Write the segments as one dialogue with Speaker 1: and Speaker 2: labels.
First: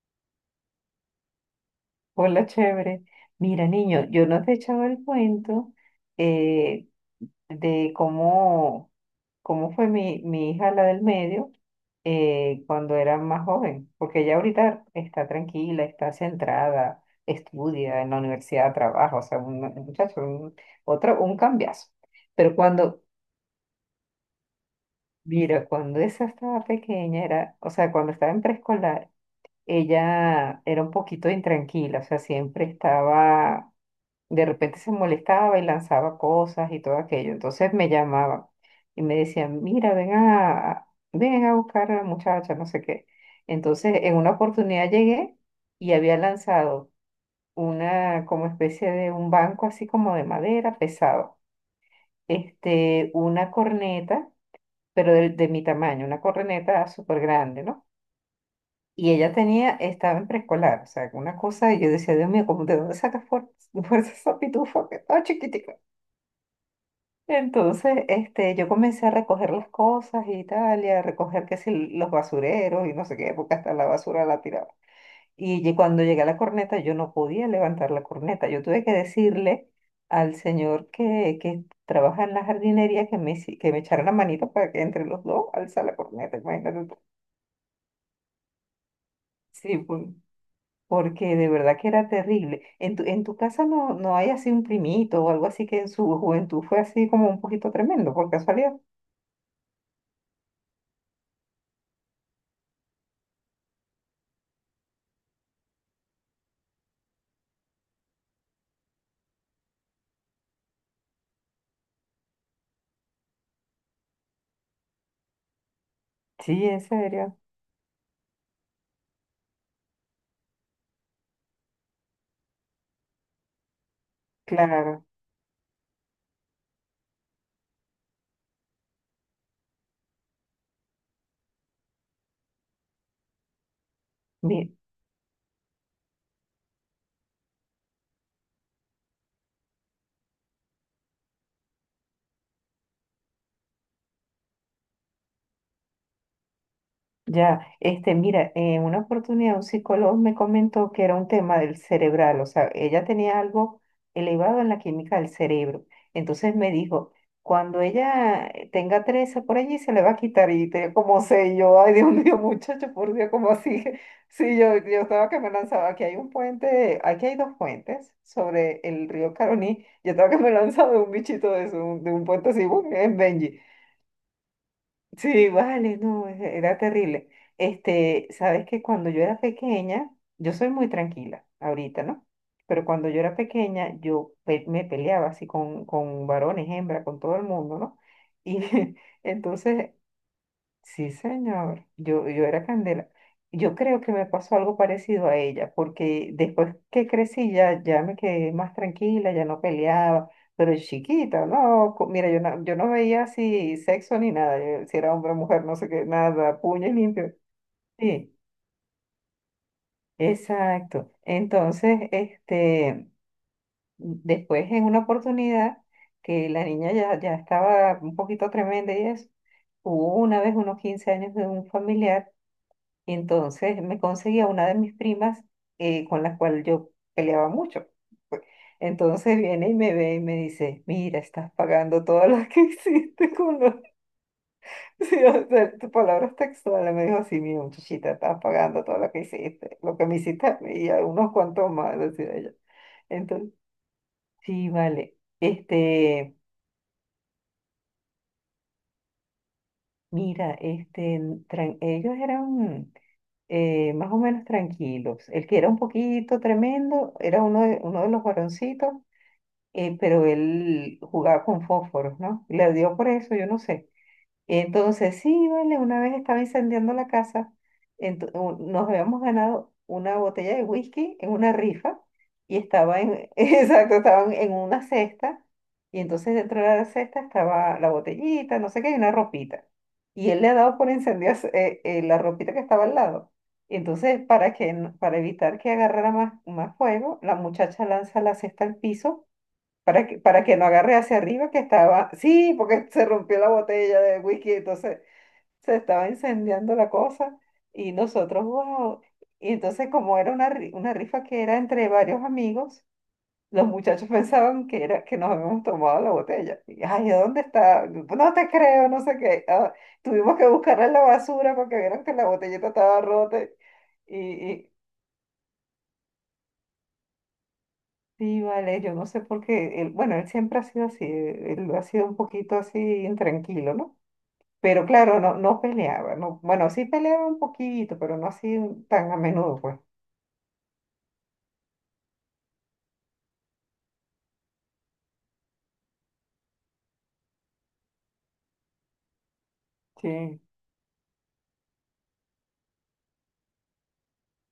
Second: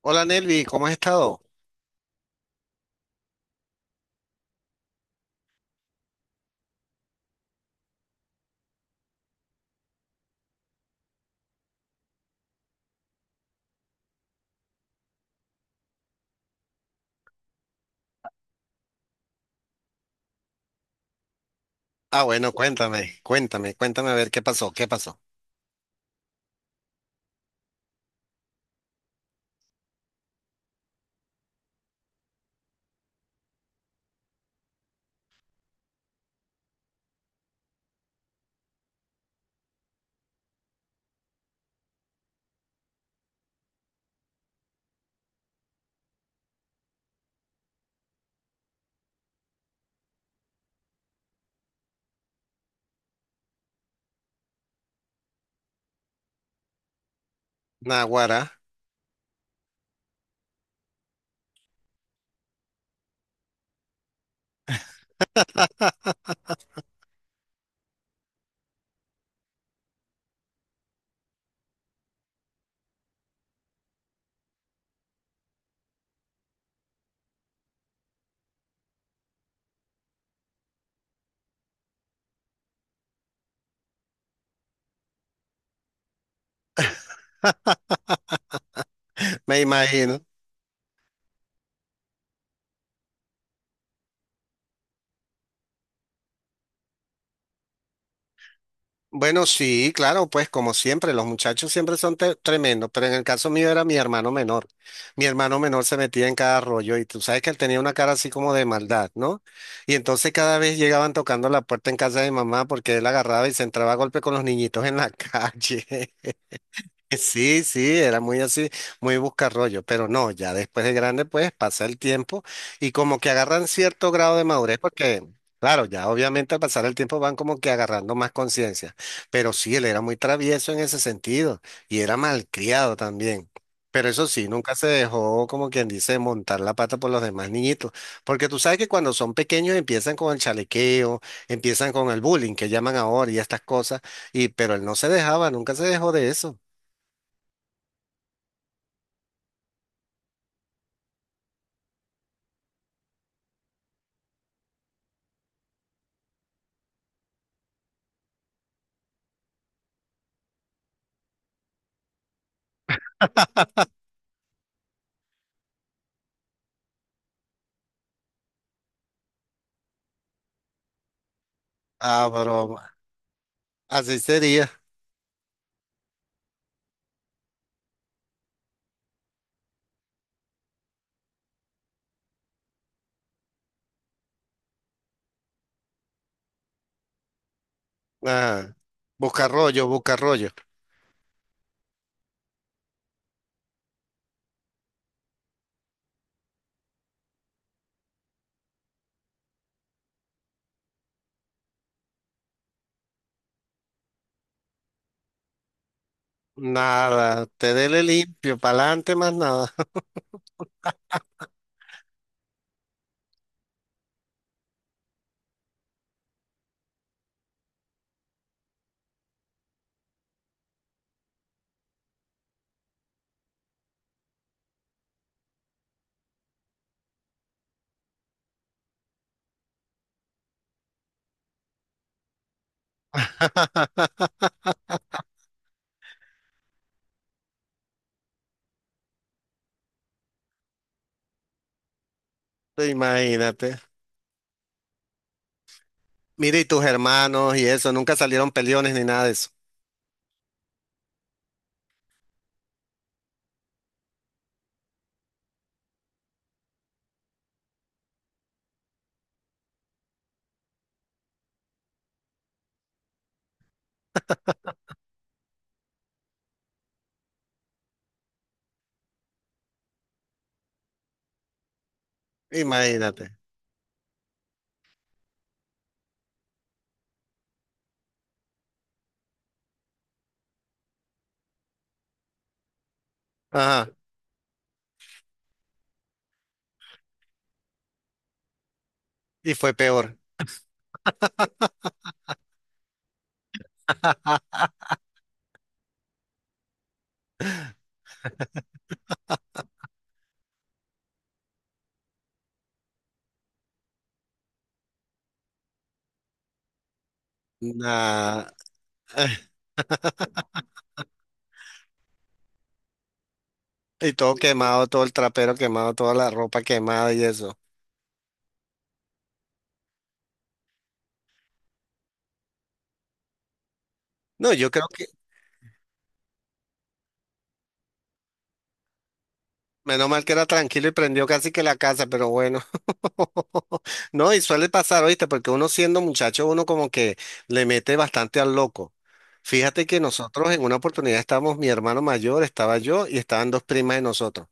Speaker 1: Hola Nelvi, ¿cómo has estado?
Speaker 2: Hola, chévere. Mira, niño, yo no te he echado el cuento eh, de cómo, cómo fue mi hija, la del medio, cuando era más joven, porque ella ahorita está tranquila, está centrada, estudia en la universidad, trabaja, o sea, un muchacho, un, otro, un cambiazo.
Speaker 1: Ah, bueno,
Speaker 2: Pero cuando,
Speaker 1: cuéntame, cuéntame, cuéntame a ver qué pasó, qué pasó.
Speaker 2: mira, cuando esa estaba pequeña, era, o sea, cuando estaba en preescolar, ella era un poquito intranquila, o sea, siempre estaba de repente se molestaba y lanzaba cosas y todo aquello. Entonces me llamaban y me decían, mira, ven a buscar a la muchacha, no sé qué. Entonces en una oportunidad llegué y había lanzado una como especie de un banco así como de madera pesado, este, una corneta, pero de mi tamaño, una corneta súper grande, ¿no?
Speaker 1: Naguará,
Speaker 2: Y ella tenía, estaba en preescolar, o sea, una cosa, y yo decía, Dios mío, ¿cómo de dónde sacas fuerza esa pitufa que está chiquitica? Entonces, este, yo comencé a recoger las cosas y tal, y a recoger que si los basureros y no sé qué, porque hasta la basura la tiraba. Y cuando llegué a la corneta, yo no podía levantar la corneta. Yo tuve que decirle al señor que trabaja en la jardinería que que me echara la manito para que entre los dos alza la corneta, imagínate tú.
Speaker 1: me
Speaker 2: Sí,
Speaker 1: imagino.
Speaker 2: porque de verdad que era terrible. En en tu casa no, no hay así un primito o algo así que en su juventud fue así como un poquito tremendo, por casualidad.
Speaker 1: Bueno, sí, claro, pues como siempre, los muchachos siempre son tremendos, pero en el caso mío era mi hermano menor. Mi hermano menor se metía en cada rollo y tú sabes que él tenía una cara así como de maldad, ¿no? Y entonces cada vez llegaban tocando la puerta en casa de mamá porque él agarraba y se entraba a golpe con los niñitos en la calle.
Speaker 2: Sí, en serio.
Speaker 1: Sí, sí, era muy así, muy buscarrollo, pero no, ya después de grande, pues pasa el tiempo y como que agarran cierto grado de madurez,
Speaker 2: Claro,
Speaker 1: porque, claro, ya obviamente al pasar el tiempo van como que agarrando más conciencia, pero sí, él era muy travieso en ese sentido y era malcriado también. Pero eso sí,
Speaker 2: mi-
Speaker 1: nunca se dejó, como quien dice, montar la pata por los demás niñitos, porque tú sabes que cuando son pequeños empiezan con el chalequeo, empiezan con el bullying que llaman ahora y estas cosas, y pero él no se dejaba, nunca se dejó de eso.
Speaker 2: ya, este, mira, en una oportunidad un psicólogo me comentó que era un tema del cerebral, o sea, ella tenía algo elevado en la química del cerebro. Entonces me dijo, cuando ella tenga 13 por allí se le va a quitar y te, como sé y yo, ay Dios mío, muchacho, por Dios, como así? Sí, yo estaba que me lanzaba, aquí hay un puente, aquí hay dos puentes sobre el río Caroní, yo estaba que me lanzaba de un bichito de, eso, de un
Speaker 1: Ah,
Speaker 2: puente así, ¡bum!
Speaker 1: broma.
Speaker 2: En Benji.
Speaker 1: Así sería.
Speaker 2: Sí, vale, no, era terrible. Este, sabes que cuando yo era pequeña, yo soy muy tranquila ahorita, ¿no? Pero cuando yo era pequeña, me peleaba así con varones, hembra, con todo el mundo, ¿no? Y
Speaker 1: Ah, busca rollo,
Speaker 2: entonces
Speaker 1: busca rollo.
Speaker 2: sí, señor. Yo era Candela. Yo creo que me pasó algo parecido a ella, porque después que crecí ya, ya me quedé más tranquila, ya no peleaba, pero chiquita, no, mira, yo no veía así sexo ni nada, yo- si era hombre o mujer, no sé qué, nada, puño y limpio.
Speaker 1: Nada, te dele
Speaker 2: Sí,
Speaker 1: limpio, pa'lante más nada.
Speaker 2: exacto. Entonces, este, después en una oportunidad que la niña ya, ya estaba un poquito tremenda y eso, hubo una vez unos 15 años de un familiar. Y entonces me conseguía una de mis primas con la cual yo peleaba mucho, pues. Entonces viene y me ve y me dice, mira, estás pagando todas las que hiciste con los... Sí, o sea, tu palabra textual. Me dijo, sí, mira, muchachita, estás pagando todo lo que hiciste, lo que me hiciste a mí y a unos cuantos más, decía ella. Entonces,
Speaker 1: Imagínate.
Speaker 2: sí, vale. Este,
Speaker 1: Mira, y tus hermanos y eso, nunca salieron peleones ni nada de eso.
Speaker 2: mira, este, ellos eran... más o menos tranquilos. El que era un poquito tremendo era uno de los varoncitos, pero él jugaba con fósforos, ¿no? Le dio por eso, yo no sé. Y entonces, sí, vale, una vez estaba incendiando la casa, nos habíamos ganado una botella de whisky en una rifa y estaba en,
Speaker 1: Imagínate.
Speaker 2: exacto, estaban en una cesta y entonces dentro de la cesta estaba la botellita, no sé qué, y una ropita. Y él le ha dado por incendiar la ropita que estaba al lado. Y
Speaker 1: Ajá,
Speaker 2: entonces, para que, para evitar que agarrara más, más fuego, la muchacha lanza la cesta al piso
Speaker 1: y fue peor.
Speaker 2: para que no agarre hacia arriba que estaba, sí, porque se rompió la botella de whisky, entonces se estaba incendiando la cosa y nosotros, wow. Y entonces como era una, una rifa que era entre varios amigos, los muchachos pensaban que era que nos habíamos tomado la botella. Y, ay, ¿a dónde está? No
Speaker 1: Nah.
Speaker 2: te creo, no sé qué. Ah, tuvimos que buscarla en la basura porque vieron que la botellita estaba rota.
Speaker 1: Y
Speaker 2: Y,
Speaker 1: todo
Speaker 2: y
Speaker 1: quemado, todo el trapero quemado, toda la ropa quemada y eso.
Speaker 2: sí, vale, yo no sé por qué, él, bueno, él siempre ha sido así, él ha sido un poquito así intranquilo, ¿no?
Speaker 1: No, yo
Speaker 2: Pero
Speaker 1: creo que,
Speaker 2: claro, no, no peleaba, no, bueno, sí peleaba un poquito, pero no así tan a menudo, pues.
Speaker 1: menos mal que era tranquilo y prendió casi que la casa, pero bueno. No, y suele pasar, ¿oíste? Porque uno siendo muchacho, uno como que le mete bastante al loco. Fíjate que
Speaker 2: Sí,
Speaker 1: nosotros en una oportunidad estábamos, mi hermano mayor, estaba yo y estaban dos primas de nosotros.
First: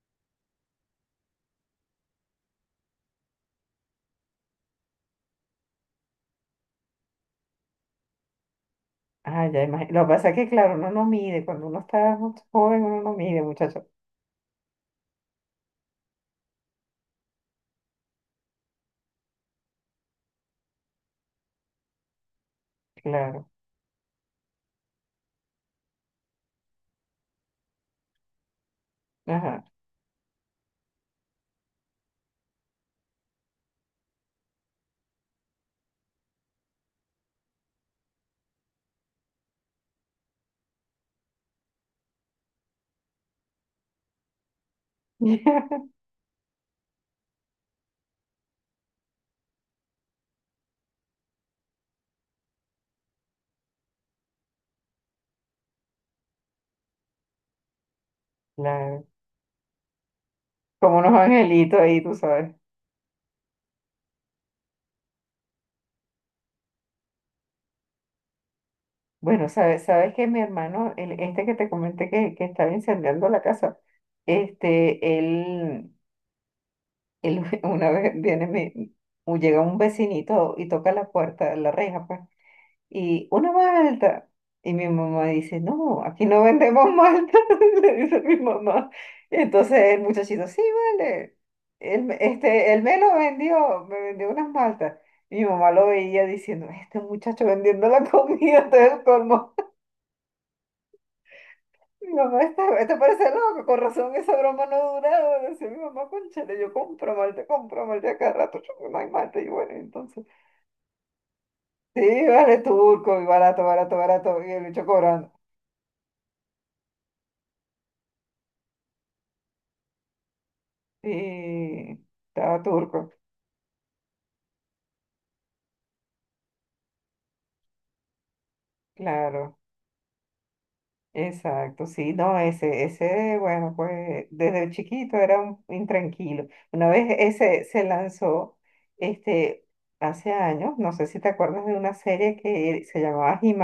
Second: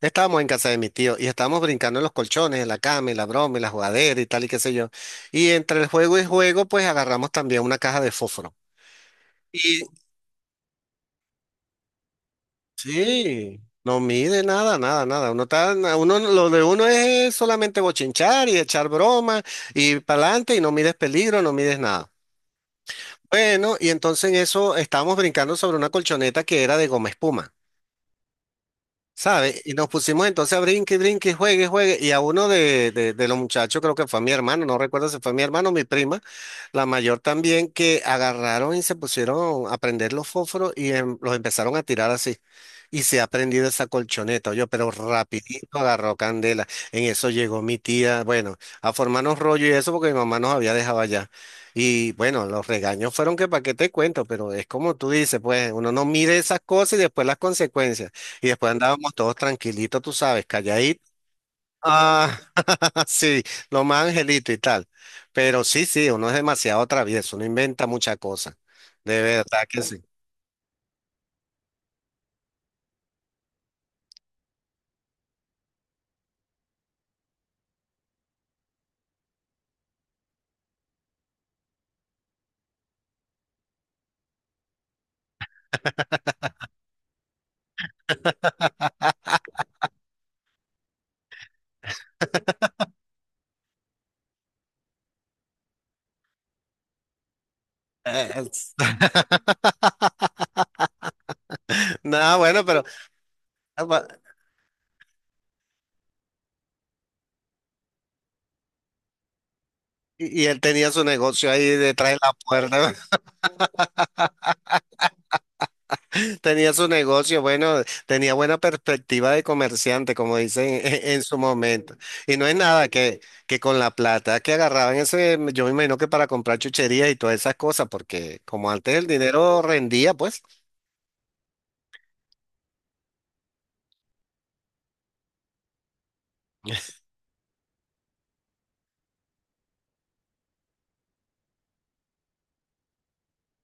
Speaker 1: Estábamos en casa de mi tío y estábamos brincando en los colchones, en la cama, y la broma, y la jugadera y tal y qué sé yo. Y entre el juego y juego, pues agarramos también una caja de fósforo.
Speaker 2: ah, ya imagino. Lo que pasa es que, claro, uno no mide, cuando uno está joven, uno no mide,
Speaker 1: Sí,
Speaker 2: muchacho.
Speaker 1: no mide nada, nada, nada. Uno está, uno, lo de uno es solamente bochinchar y echar broma y para adelante y no mides peligro, no mides nada.
Speaker 2: Claro,
Speaker 1: Bueno, y entonces en eso estábamos brincando sobre una colchoneta que era de goma espuma. ¿Sabe?
Speaker 2: ajá,
Speaker 1: Y nos pusimos entonces a brinque, brinque, juegue, juegue. Y a uno de los muchachos, creo que fue mi hermano, no recuerdo si fue mi hermano o mi prima, la mayor también, que agarraron y se pusieron a prender los fósforos y los empezaron a tirar así. Y se ha prendido esa colchoneta, yo, pero rapidito agarró candela. En eso llegó mi tía, bueno, a formarnos rollo y eso porque mi mamá nos había dejado allá. Y bueno, los regaños fueron que para qué te cuento, pero es como tú dices, pues uno no mide esas cosas y después las consecuencias. Y después
Speaker 2: claro.
Speaker 1: andábamos todos tranquilitos, tú sabes,
Speaker 2: Como
Speaker 1: calladitos.
Speaker 2: unos angelitos ahí, tú
Speaker 1: Ah,
Speaker 2: sabes.
Speaker 1: sí, lo más angelito y tal. Pero sí, sí, uno es demasiado travieso, uno inventa muchas cosas. De
Speaker 2: Bueno,
Speaker 1: verdad que
Speaker 2: sabes,
Speaker 1: sí.
Speaker 2: sabes que mi hermano, el, este que te comenté que estaba incendiando la casa, este, él... él una vez viene llega un vecinito y toca la puerta, la reja, pues, y una malta. Y mi mamá dice, no, aquí no vendemos malta, le dice mi mamá. Entonces el muchachito, sí, vale. Él, este, él me lo vendió, me vendió unas maltas. Mi mamá lo veía diciendo, este muchacho vendiendo la comida, todo el colmo. Mi
Speaker 1: Nada,
Speaker 2: mamá está,
Speaker 1: bueno, pero
Speaker 2: esto parece loco, con
Speaker 1: ah,
Speaker 2: razón esa broma no ha durado. Decía mi mamá, cónchale, yo compro malte a cada rato, yo me malte. Y bueno, entonces,
Speaker 1: y él tenía su negocio ahí detrás de
Speaker 2: sí,
Speaker 1: la
Speaker 2: vale
Speaker 1: puerta.
Speaker 2: turco, y barato, barato, barato, y el bicho cobrando.
Speaker 1: Tenía su negocio, bueno, tenía buena perspectiva de comerciante, como dicen en su momento.
Speaker 2: Y
Speaker 1: Y no es
Speaker 2: estaba
Speaker 1: nada
Speaker 2: turco,
Speaker 1: que, que con la plata que agarraban ese, yo me imagino que para comprar chucherías y todas esas cosas, porque como antes el
Speaker 2: claro,
Speaker 1: dinero rendía, pues.
Speaker 2: exacto, sí, no, ese, bueno, pues desde chiquito era un intranquilo. Una vez ese se lanzó, este, hace años, no sé si te acuerdas de una serie que se llamaba He,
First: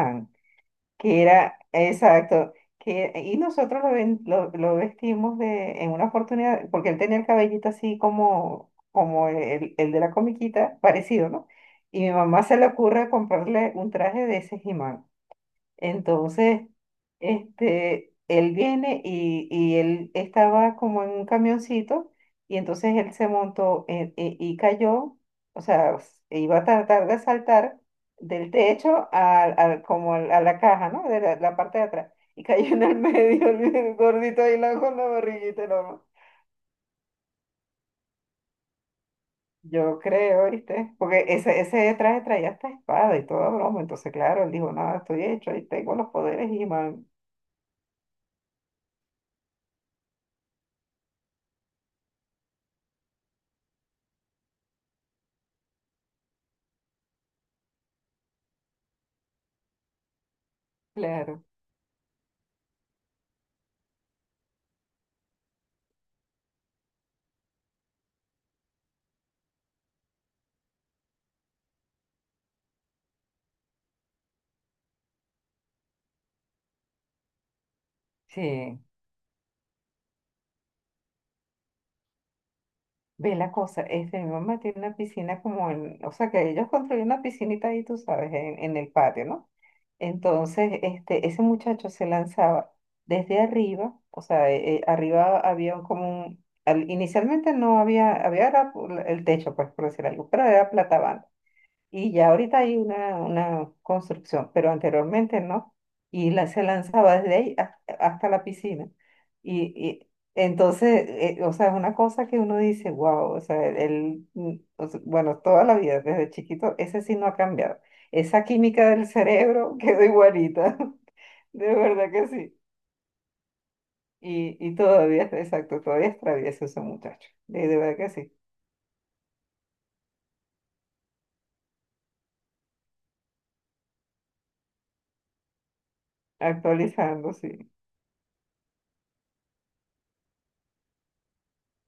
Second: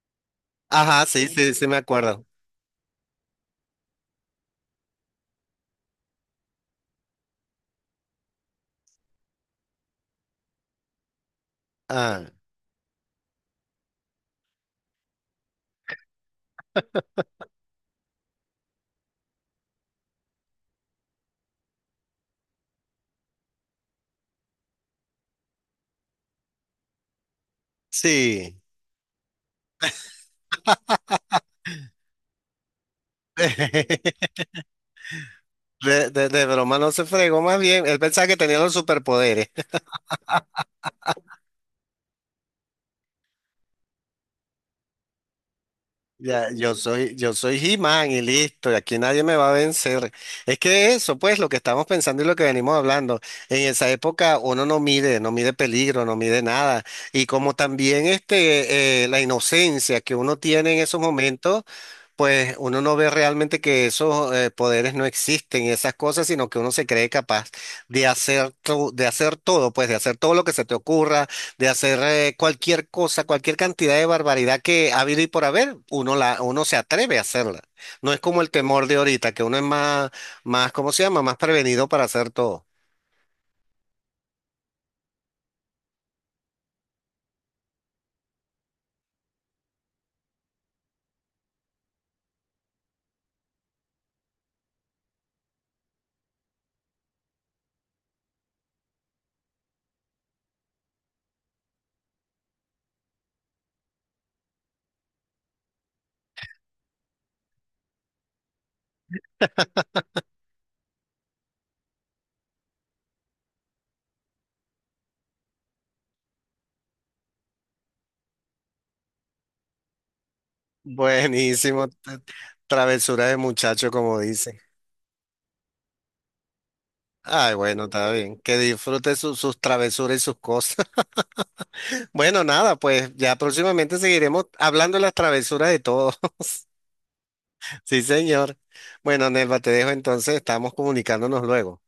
Speaker 1: Ajá,
Speaker 2: que
Speaker 1: sí, sí,
Speaker 2: era,
Speaker 1: sí me acuerdo.
Speaker 2: exacto, que, y nosotros lo vestimos de, en una oportunidad, porque él tenía el cabellito así como, como el de la comiquita, parecido, ¿no? Y mi
Speaker 1: Ah,
Speaker 2: mamá se le ocurre comprarle un traje de ese He, entonces, este, él viene y él estaba como en un camioncito y entonces él se montó y cayó, o sea, iba a tratar de saltar del
Speaker 1: sí.
Speaker 2: techo a la caja, ¿no? De la parte de atrás. Y cayó en el medio el gordito ahí con la barriguita enorme.
Speaker 1: De broma no se fregó más bien. Él pensaba que tenía los superpoderes.
Speaker 2: Yo creo, ¿viste? Porque ese traje traía hasta espada y toda broma. Entonces, claro, él dijo, nada, estoy hecho, ahí tengo los
Speaker 1: Ya,
Speaker 2: poderes y man.
Speaker 1: yo soy He-Man y listo, y aquí nadie me va a vencer. Es que eso, pues, lo que estamos pensando y lo que venimos hablando. En esa época uno no mide, no mide peligro, no mide nada. Y como también este, la inocencia que uno tiene en esos
Speaker 2: Claro,
Speaker 1: momentos. Pues uno no ve realmente que esos poderes no existen y esas cosas, sino que uno se cree capaz de hacer, de hacer todo, pues de hacer todo lo que se te ocurra, de hacer cualquier cosa, cualquier cantidad de barbaridad que ha habido y por haber, uno, la, uno se atreve a hacerla. No es como el
Speaker 2: sí.
Speaker 1: temor de ahorita, que uno es más, más, ¿cómo se llama? Más prevenido para hacer todo.
Speaker 2: Ve la cosa, este, mi mamá tiene una piscina como en, o sea, que ellos construyen una piscinita ahí, tú sabes, en el patio, ¿no? Entonces, este, ese muchacho se lanzaba desde arriba, o sea, arriba había inicialmente no había, había era el techo, pues, por decir algo, pero era plata y ya ahorita hay una construcción, pero anteriormente no. Y la, se lanzaba desde ahí hasta la piscina. Y, y entonces, o sea, es una cosa que uno dice, wow, o sea, él, mm, o sea, bueno, toda la vida, desde chiquito, ese sí no ha cambiado. Esa química del cerebro quedó igualita, de
Speaker 1: Buenísimo,
Speaker 2: verdad que sí.
Speaker 1: travesura de muchacho, como dice.
Speaker 2: Y todavía, exacto, todavía es travieso ese muchacho,
Speaker 1: Ay,
Speaker 2: de
Speaker 1: bueno,
Speaker 2: verdad que
Speaker 1: está
Speaker 2: sí,
Speaker 1: bien. Que disfrute sus travesuras y sus cosas. Bueno, nada, pues ya próximamente seguiremos hablando de las travesuras de todos.
Speaker 2: actualizando, sí.
Speaker 1: Sí, señor. Bueno, Nelva, te dejo entonces, estamos comunicándonos luego.